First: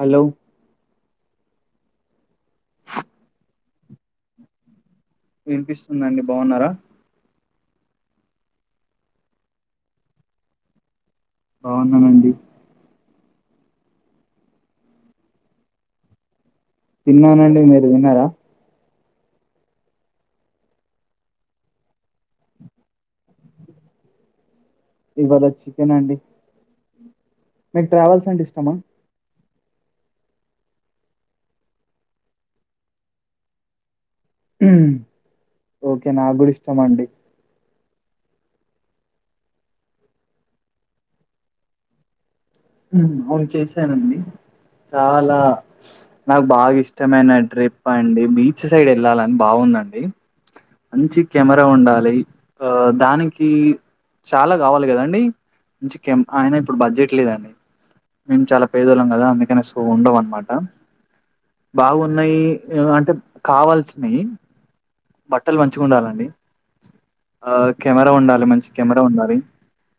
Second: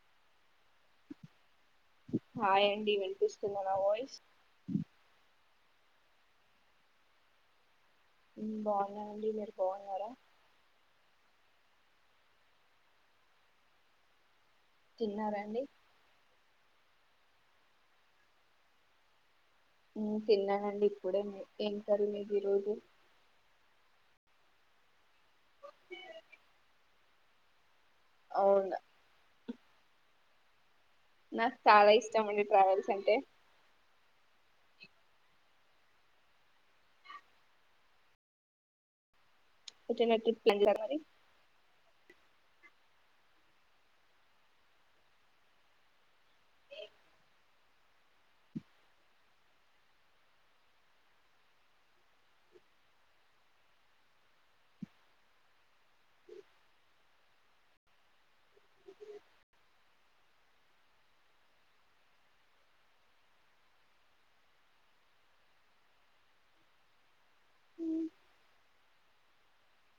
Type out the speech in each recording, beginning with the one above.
Hello hi అండి వినిపిస్తుందా నా వాయిస్ వినిపిస్తుందండి బావున్నారా బావున్నానండీ మీరు బావున్నారా బావున్నానండి తిన్నారాండి తిన్నానండి మీరు తిన్నారా తిన్నానండి ఇప్పుడే ఏం కర్రీ మీదిరోజు ఇవాళ చికెన్ అండి మీకు ట్రావెల్స్ అంటే ఇష్టమా అవునా నాకు చాలా ఇష్టం అండి ట్రావెల్స్ అంటే మ్ ఓకే నాగ్గుడా ఇష్టమండి ఎటైనా ట్రిప్ ప్లాన్ చేయరా మరి అవును చేశానండి చాలా నాకు బాగా ఇష్టమైన ట్రిప్ అండి బీచ్ సైడ్ వెళ్ళాలని బావు ఉందండి మంచి కెమెరా ఉండాలి ఆ దానికి చాలా గావాలి కదండి మంచి కెం ఆయన ఇప్పుడు బడ్జెట్ లేదండి మేము చాలా పేదోళ్లం కదా అందుకనే సో ఉండవు అన్నమాట బాగున్నాయి అంటే కావాల్సినయ్ బట్టలు మంచిగుండాలండి ఆ కెమెరా ఉండాలి మంచి కెమెరా ఉండాలి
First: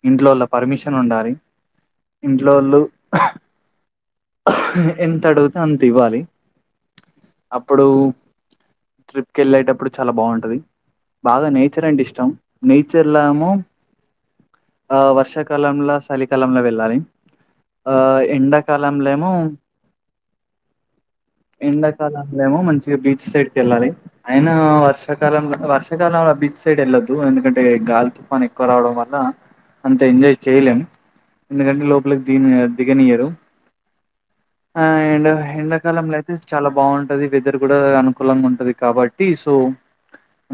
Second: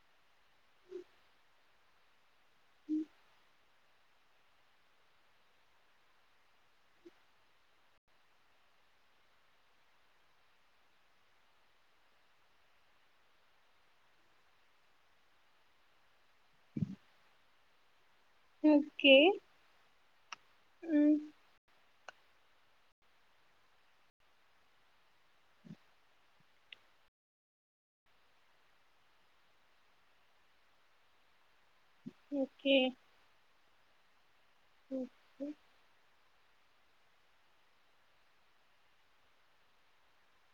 ఇంట్లో వాళ్ళ పర్మిషన్ ఉండాలి ఇంట్లో వోళ్ళు ఎంత అడుగుతే అంత ఇవ్వాలి అప్పుడు ట్రిప్కెళ్ళేటపుడు చాలా బావుంటది బాగా నేచర్ అంటే ఇష్టం నేచర్లా ఏమో ఆ వర్షాకాలంలో చలికాలంలో వెళ్ళాలి ఆ ఎండాకాలంలేమో మ్ ఎండాకాలంలేమో మంచిగా బీచ్ సైడ్ కెళ్ళాలి అయినా వర్షాకాలంలో వర్షాకాలం బీచ్ సైడ్ వెళ్ళొద్దు ఎందుకంటే గాలి తుఫాను ఎక్కువ రావడం వల్ల అంత ఎంజాయ్ చేయలేం ఎందుకంటే లోపలికి ది ఓకే దిగనియ్యరు ఆ ఎండ్ ఓకే ఎడాకాలంలయితే చాలా బావుంటది వెదర్ కూడా అనుకూలంగా ఉంటది కాబట్టి సో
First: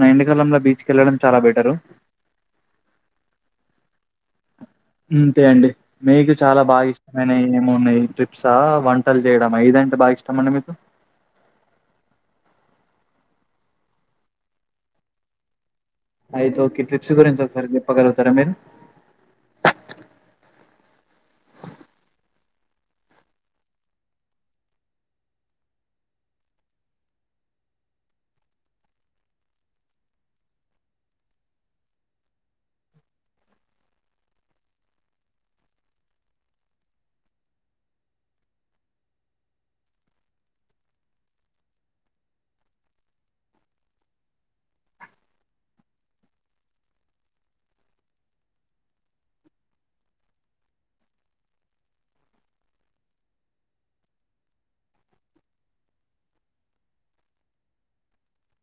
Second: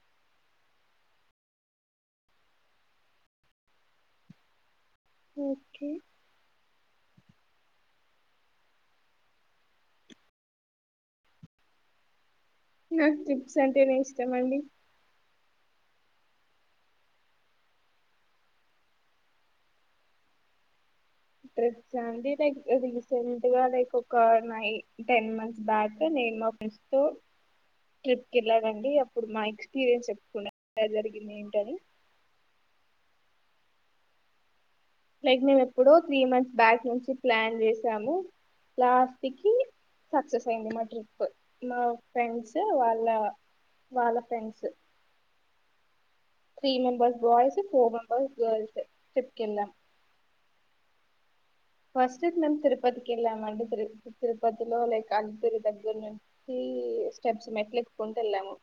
న ఎండకాలంలో బీచ్ కి వెళ్ళడం చాలా బెటరు. అంతే అండి ఓకే మేకు చాలా బాగి నేనెంది మోన్నాయి ట్రిప్సా, వంటలు చేయడమా ఇదంటే బాగా ఇష్టం అండి మీకు? నాకు టిప్స్ అంటే నే ఇష్టం అండి అయితే ఓకే ట్రిప్స్ గురించి ఒకసారి చెప్పగలుగుతారా మీరు? ట్రిప్చ్ అండి లైక్ రీసెంట్ గా లైక్ ఒక నైన్ టెన్ మంత్స్ బ్యాక్ నే సినిమా ఫెస్ తో ట్రిప్కి వెళ్ళాడండి అప్పుడు మా ఎక్స్పీరియన్స్ చెప్పుకున్న జరిగింది ఏంటని లైక్ మేము ఎప్పుడో త్రీ మంత్స్ బ్యాక్ నుంచి ప్లాన్ చేసాము లాస్ట్ కి సక్సెస్ అయింది మా ట్రిప్ మా ఫ్రెండ్స్ వాళ్ళ వాళ్ళ friends three members boys, four members girls trip కింద ఫస్ట్ మేము తిరుపతికి వెళ్ళామండి. తిరు తిరుపతిలో లైక్ అలుపిరి దగ్గర నుంచి స్టెప్స్ మెట్లు ఎక్కుకొంట వెళ్ళాము.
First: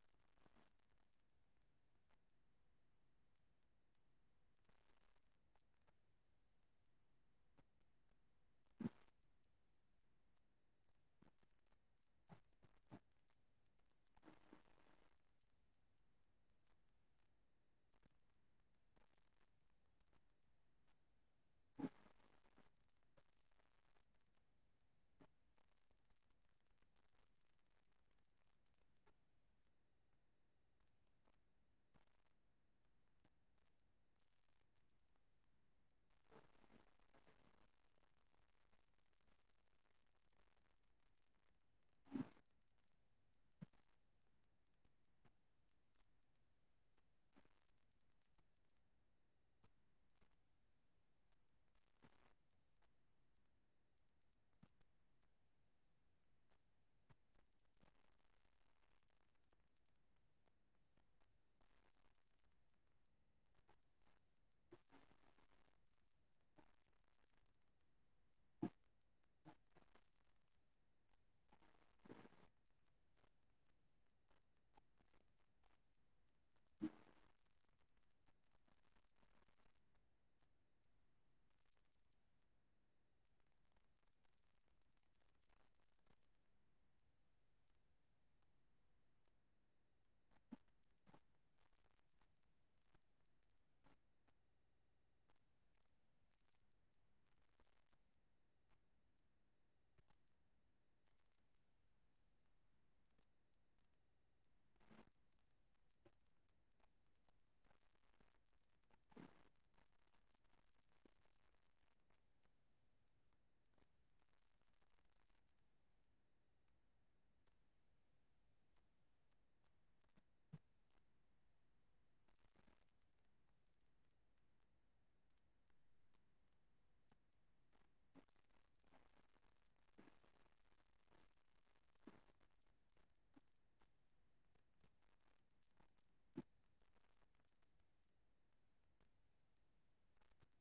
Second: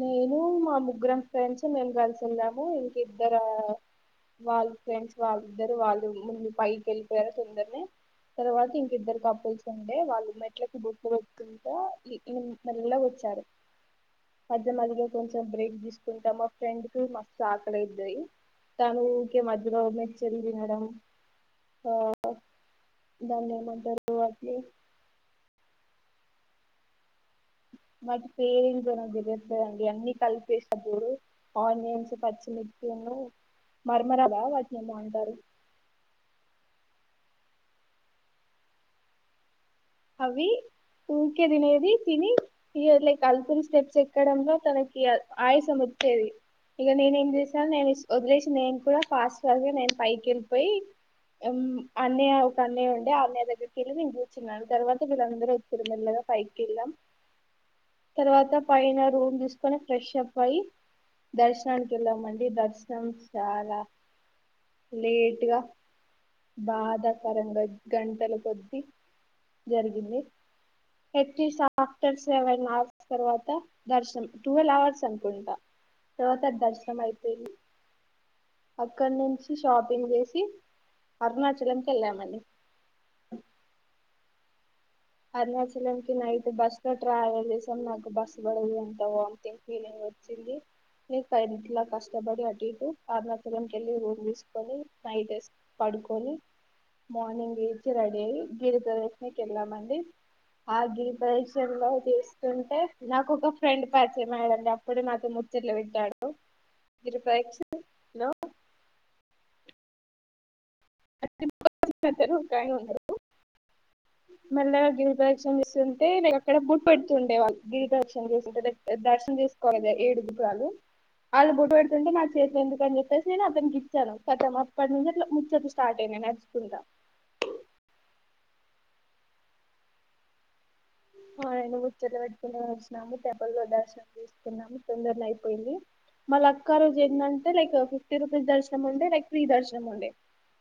నేను మా ముగ్గురం ఫ్రెండ్స్ మేము కలిసి ఎల్లాము ఇంక ఇద్దర వాళ్ళు ఫ్రెండ్స్ వాళ్ళిద్దరు వాళ్ళు ముందు పైకి వెళ్ళిపోయారు తొందరని తర్వాత ఇంకిద్దరు కపుల్స్ ఉండే వాళ్ళు మెట్లకి బొట్టులు పెట్టుకుంటా ఇ ఈ మెల్లగా వచ్చారు. మధ్య మధ్యలో కొంచెం బ్రేక్ తీసుకుంటా మా ఫ్రెండ్ కు మస్తు ఆకలిద్దాయి. తను ఊకే మద్యలో మెచ్చరింది మేడం ఆహ దాన్నేం అంటారు అది మ పేరలు బర ద అడి అన్ని కలిపిస్తరు ఆనియన్స్, పచ్చిమిర్చి మర మరా బ వాటిని ఏందో అంటారు? అవి ఊకే తినేది తిని ఇ వదిలే కల్పుల్స్ స్టెప్స్ ఎక్కడంలో తనకి ఆయాసం వ ఏది ఇక నేనే ఏం చేసాను నేను ఇస్ వదిలేసి నేను కూడా ఫాస్ట్ ఫస్ట్ గా నేను పైకి వెళ్ళిపోయి అన్నయ్య ఒక అన్నయ్య ఉండే ఆ అన్నయ్య దగ్గరికి వెళ్ళి నేను కూర్చున్నాను. తర్వాత విళందరం వచ్చిరి మెల్లగా పైకి ఎళ్ళం. తర్వాత పైన రూమ్ తీసుకొని ఫ్రెష్ అప్ అయి దర్శనానికి వెళ్ళామ అండి దర్శనం చాలా లేట్గా బాధాకరంగా గంటల కొద్ది జరిగింది ఏయిటిస్ ఆఫ్టర్ సెవెన్ అవర్స్ తర్వాత దర్శనం ట్వెల్వ్ అవర్స్ అనుకుంటా తర్వాత ధర్శనం అయిపోయి అక్కడ నుంచి షాపింగ్ చేసి అరుణాచలంకి వెళ్ళామండి. అరుణాచలంకి నైట్ బస్ లో ట్రావల్ చేసాం నాకు బస్ పడదు అంత వామిటింగ్ ఫీలింగ్ వచ్చింది ని కంట్ల కష్టపడి అట్ ఇటు అరుణాచలం కెళ్ళి రూమ్ తీసుకొని లైట్ ఎస్కొని ప పడుకొని మార్నింగ్ లేచి రెడీ అయి గిరి ప్రదక్షణకి వెళ్ళా మండి ఆ గిరి ప్రదక్షణ లో చేస్తుంటే నాకు ఒక ఫ్రెండ్ పరిచయం అయ్యాడండి అప్పుడు నాకు ముచ్చ ఇట్ల పెట్టాడు గిరి ప్రదక్షణకి హలో ఒక ఆయన ఉన్నరు మెల్లగా గిరి ప్రదక్షిణ చేస్తుంటె నేన్ అక్కడ బోట్ పెడుతుండే వాళ్ళ గిరి ప్రరిక్షిణ చేస్తుంటే దర్శనం చేసుకోవాలిగా ఏడు గోపురాలు వాళ్ళు బొడ్టు పెడుతుంటే నాకు చేతిలు ఎందుకని చెప్పేసి నేను అతనికి ఇచ్చాను కతం అప్పటి నుంచి అట్లా ముచ్చట్లు స్టార్ట్ అయ్ నచ్చకుంట ఆ నేను ముచ్చట్లు పెట్టుకుని వచ్చిన్నాము టెంపుల్ లో దర్శనం తీసుకున్నాము తొందరలో అయిపోయింది మళ్ళ అక్క రోజు ఏందంటే లైక్ ఫిఫ్టీ రూపీస్ దర్శనం ఉండే లైక్ ఫ్రీ దర్శనం ఉండే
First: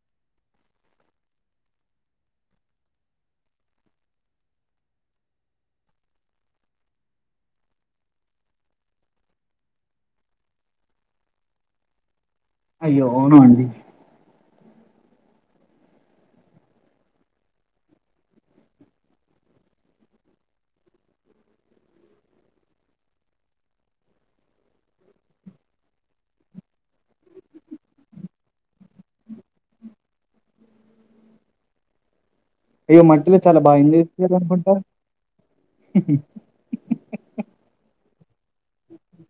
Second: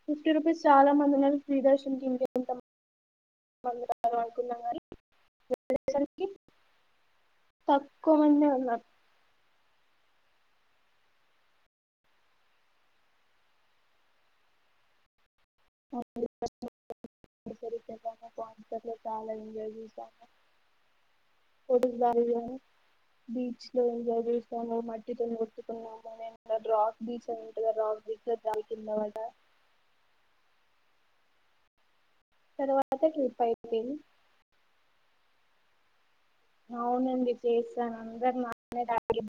ఫిఫ్టీ రూపీస్ చాలా మంది ఉన్నారు ఫ్రీ దర్శనం ఇంకేంత మంది మంది ఉన్నారు అనుకున్నాం కాని పర్సన్ కి తక్కువ మందే ఉన్నారు అయ్యో అవ్నా అండి అ తెరిను పాన్సర్లు బాగా ఎంజాయ్ చేశాము కొడుకుదార బీచ్ లో ఎంజాయ్ చేసాము మట్టితోని కొట్టుకున్నాము రాక్ బీచ్ అని ఉంటుందా రాక్ తుందని మాట అయ్యో తర్వాత మంటలో ట్రిప్ చాలా బాగా అయిపోయింది ఎంజాయ్ చేసారంటుకుంటా అవునండి చేస్తాను అందరు నాన్న డాడీ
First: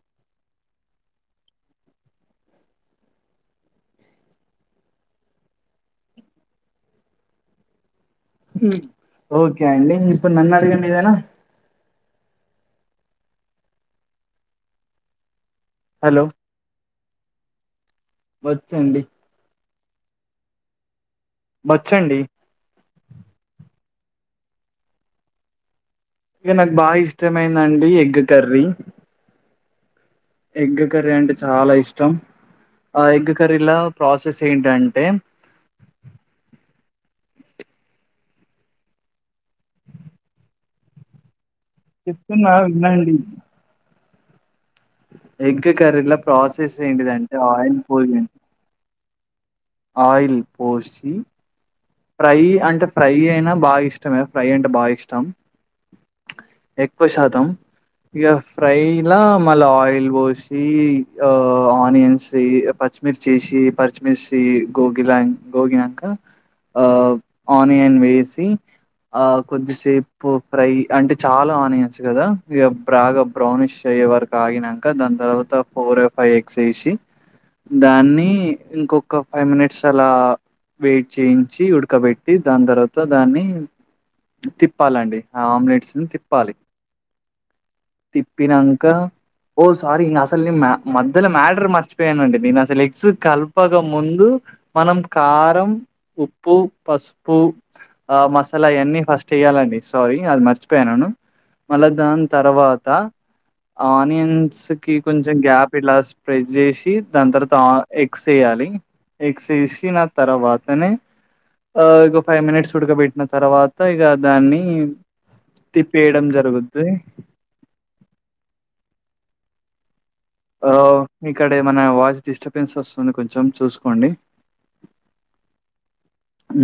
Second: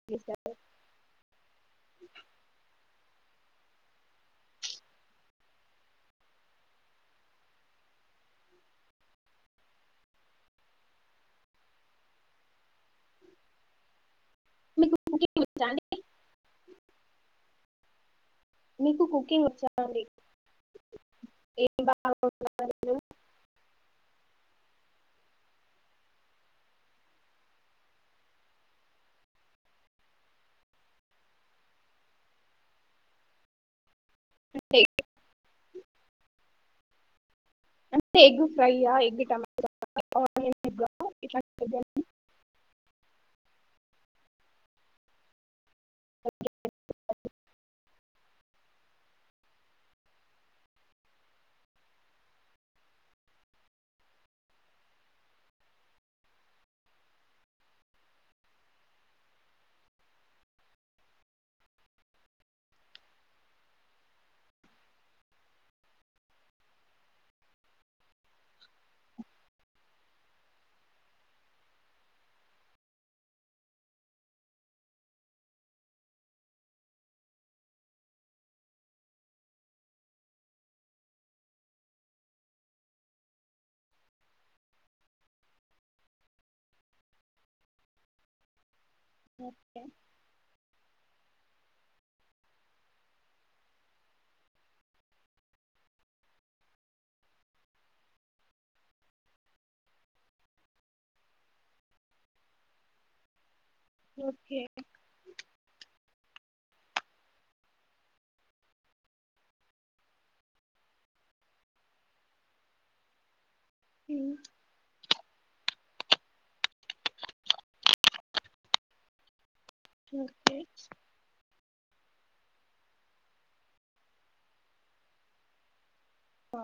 ఓకే అండి ఇప్పుడు నన్ను అడగండి ఏదైన మీకు వచ్చా అండి హలో వచ్చండి మీకు కుకింగ్ వచ్చా అండి ఏం బ బచ్చండి. ను ఇగ నాకు బాగా ఇష్టమైందండి ఎగ్ కర్రీ ఎగ్ కర్రీ అంటే చాలా ఇష్టం ఆ ఎగ్ కర్రీలా ప్రాసెస్ ఏంటంటే అంటే ఎగ్ ఫ్రైయా ఎగ్ టమాటలా చెప్తున్నా వినండి ఎగ్ కర్రీలో ప్రాసెస్ ఏంటిదంటే ఆయిల్ పోయ్ ఆయిల్ పోసి ఫ్రై అంటే ఫ్రై అయినా బాగా ఇష్టమే ఫ్రై అంటే బాగా ఇష్టం ఎక్కువ శాతం ఇగ ఫ్రైలా మళ్ళా ఆయిల్ పోసి ఆ ఆనియన్స్ ప పచ్చి మిర్చి చేసి పరిచిమిర్సి గోగిలా గోగినంక ఆ ఆన్యన్ వేసి ఆ కొద్దిసేపు ఫ్రై అంటే చాలా ఆనియన్స్ కదా ఇగ బాగా బ్రౌనిష్ అయ్ ఎ వరకి ఆగినంక దాని తర్వాత ఫోర్ ఫై ఎక్స్ ఏసి దాన్ని ఇంకొక ఫైవ్ మినిట్స్ అలా వెయిట్ చేయించి. తేచ్చి ఉడకబెట్టి దాని తర్వాత దాన్ని. తిప్పాలండి ఆ ఆమ్లెట్స్న్ తిప్పాలి తిప్పినం ఆహ్ ఓ సారి ఇంకా అసలు నే మ. మధ్యలో మ్యాటర్ మర్చిపోయానండి నేను అసలు ఎగ్స్ కలపక ముందు మనం కారం. ఉప్పు పసుపు. ఉప్పు ఆ మసాలా అవన్నీ ఫస్ట్ వేయ్యాలండి సారీ అది మర్చిపోయానును. మళ్ళా దాని తర్వాత. ఓకే ఆనియన్స్ కి కొంచెం గ్యాప్ ఇలా ప్రైస్. చేసి దాని తర్వాత ఎగ్స్ వేయాలి ఎగ్స్ వేసినా తర్వాతనే. ఆహ్ ఇక ఫైవ్ మినిట్స్ ఉడకబెట్టిన తర్వాత ఇక దాన్ని. తిప్పేయడం జరుగుద్ది. ఉమ్. పే మన వాయిస్ డిస్టర్బెన్స్ వస్తుంది కొంచెం చూసుకోండి.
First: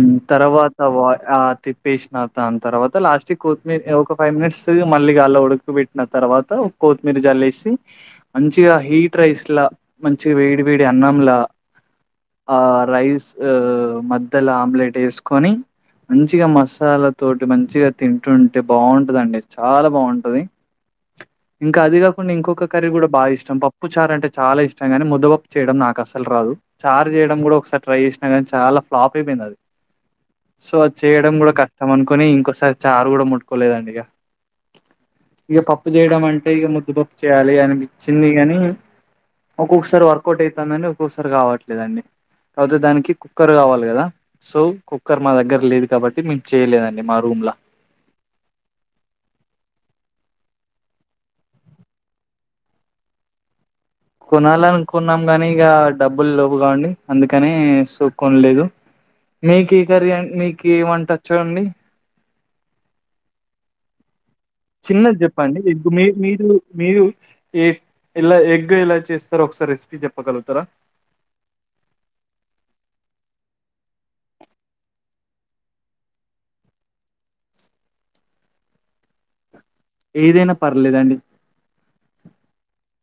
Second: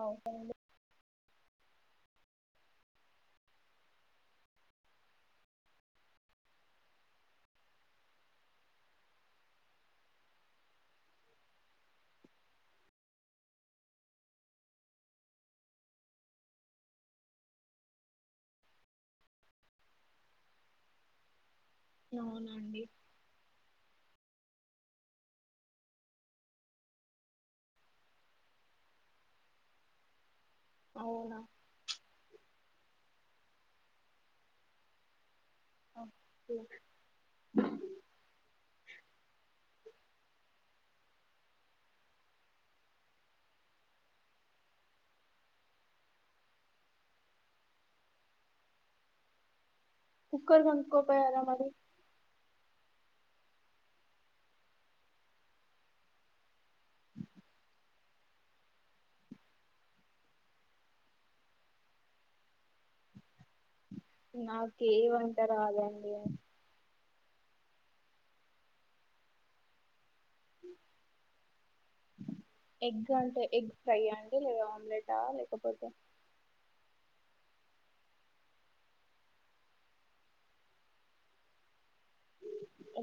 ఉమ్ తర్వాత వా ఆహ్ తిప్పి. వేసినా దాని తర్వాత లాస్ట్ కి కొత్తిమీర ఒక ఫైవ్ మినిట్స్ మళ్ళీగా అళ ఉడుక్ పెట్టి తర్వాత. కొత్తిమీర జలేసి మంచిగా హీట్ రైస్ లా మంచి వేడి వేడి అన్నంలా. ఆహ్ రైస్ మద్యలో ఆమ్లెట్ వేసుకొని. మంచిగా మసాలా తోటి మంచిగా తింటుంటే బాగుంటదండి చాలా బాగుంటది. ఇంకా అది కాకుండా ఇంకొక అవునండి కర్రీ కూడా బాగా ఇష్టం పప్పు. పప్పు చార్ అంటే చాలా ఇష్టం కానీ ముద్దపప్పు చేయడం నాకు అసలు రాదు చారు చేయడం కూడా ఒకసారి ట్రై చేసిన కానీ చాలా. ఫ్లాప్ అయిపోయింది అది సో అది చేయడం అవునా కూడా కష్టం అనుకోని ఇంకోసారి. చారు కూడా ముట్టుకోలేదండి ఇగ ఇక. పప్పు చేయడం అంటే ఇక ఓకే. ముద్దుపప్పు చేయాలి అనిపించింది కాని. ఒక్కొక్కసారి వర్కౌట్ అవుతుందండి ఒక్కొక్కసారి కావట్లేదండి. కాకపోతే దానికి కుక్కర్ కావాలి కదా సో కుక్కర్ మా దగ్గర లేదు కాబట్టి మేము చేయలేదండి మా రుమ్. రూమ్ల. కుక్కర్ కొనుకోపోయార మరి. కొనాలనుకున్నాము గాని ఇంకా డబ్బులు లేవుగాండి అందుకనే సో కొనలేదు. మీకు ఏ కర్రీ ఆహ్ మీకు ఏ వంటోచ్చు అండి. నాకు ఏ చిన్నది వంట చెప్పండి ఇదు రాదండి మీకు మీరు మీరు ఏ ఇలా ఎగ్ ఎలా చేస్తారో ఒకసారి రెసిపీ చెప్పు ఎగ్ అంటే. ఎగ్ ఫ్రై అండి లేదా ఆమ్లెటా లేకపోతే. ఏదైనా పర్లేదండి.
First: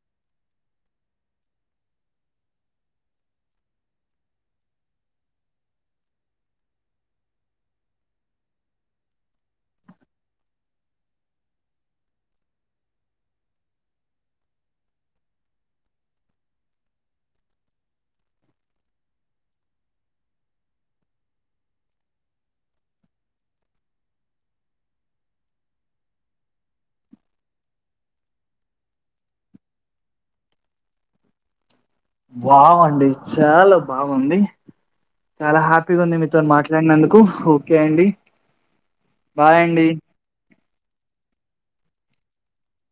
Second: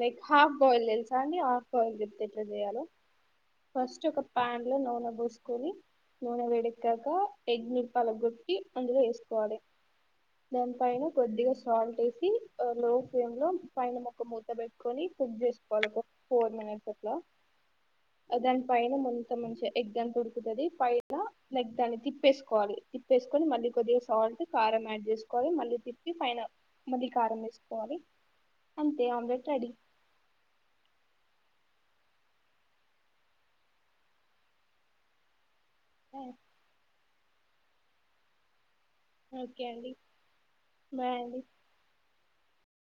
లైక్ హాఫ్ బాయిల్ తెలుసా అండి హాఫ్ బాయిల్ చెప్తా ఎట్లా చెయాలో. ఫస్ట్ ఒక ఫ్యాన్ లో నూనె పోసుకొని. నూనె వేడేక్కక ఎగ్ని పగలగొట్టి అందులో వేసుకోవాలి. దాని పైన కొద్దిగా సాల్ట్ వేసి ఆహ్ లో ఫ్లేమ్ లో పైన మొత్తం. పెట్టుకొని కుక్ చేసుకోవాలి ఒక ఫోర్ మినిట్స్ అట్లా. దాని పైన మొత్తం మంచిగా ఎగ్ అంతా ఉడుకుతది పైన ఎగ్ దాన్ని తిప్పేసుకోవాలి. తిప్పేసుకొని మళ్ళీ కొద్దిగా సాల్ట్ కారం యాడ్ చేసుకోవాలి మళ్ళీ తిప్పి పైన మళ్ళీ కారం వేసుకోవాలి. అంతే ఆమ్లెట్ రెడీ. వావ్ అండి చాలా బాగుంది చాలా హ్యాపీ. హ్యాపీగుంది మీతో మాట్లాడినందుకు ఓకే అండి. ఓకే అండి బాయ్ అండి.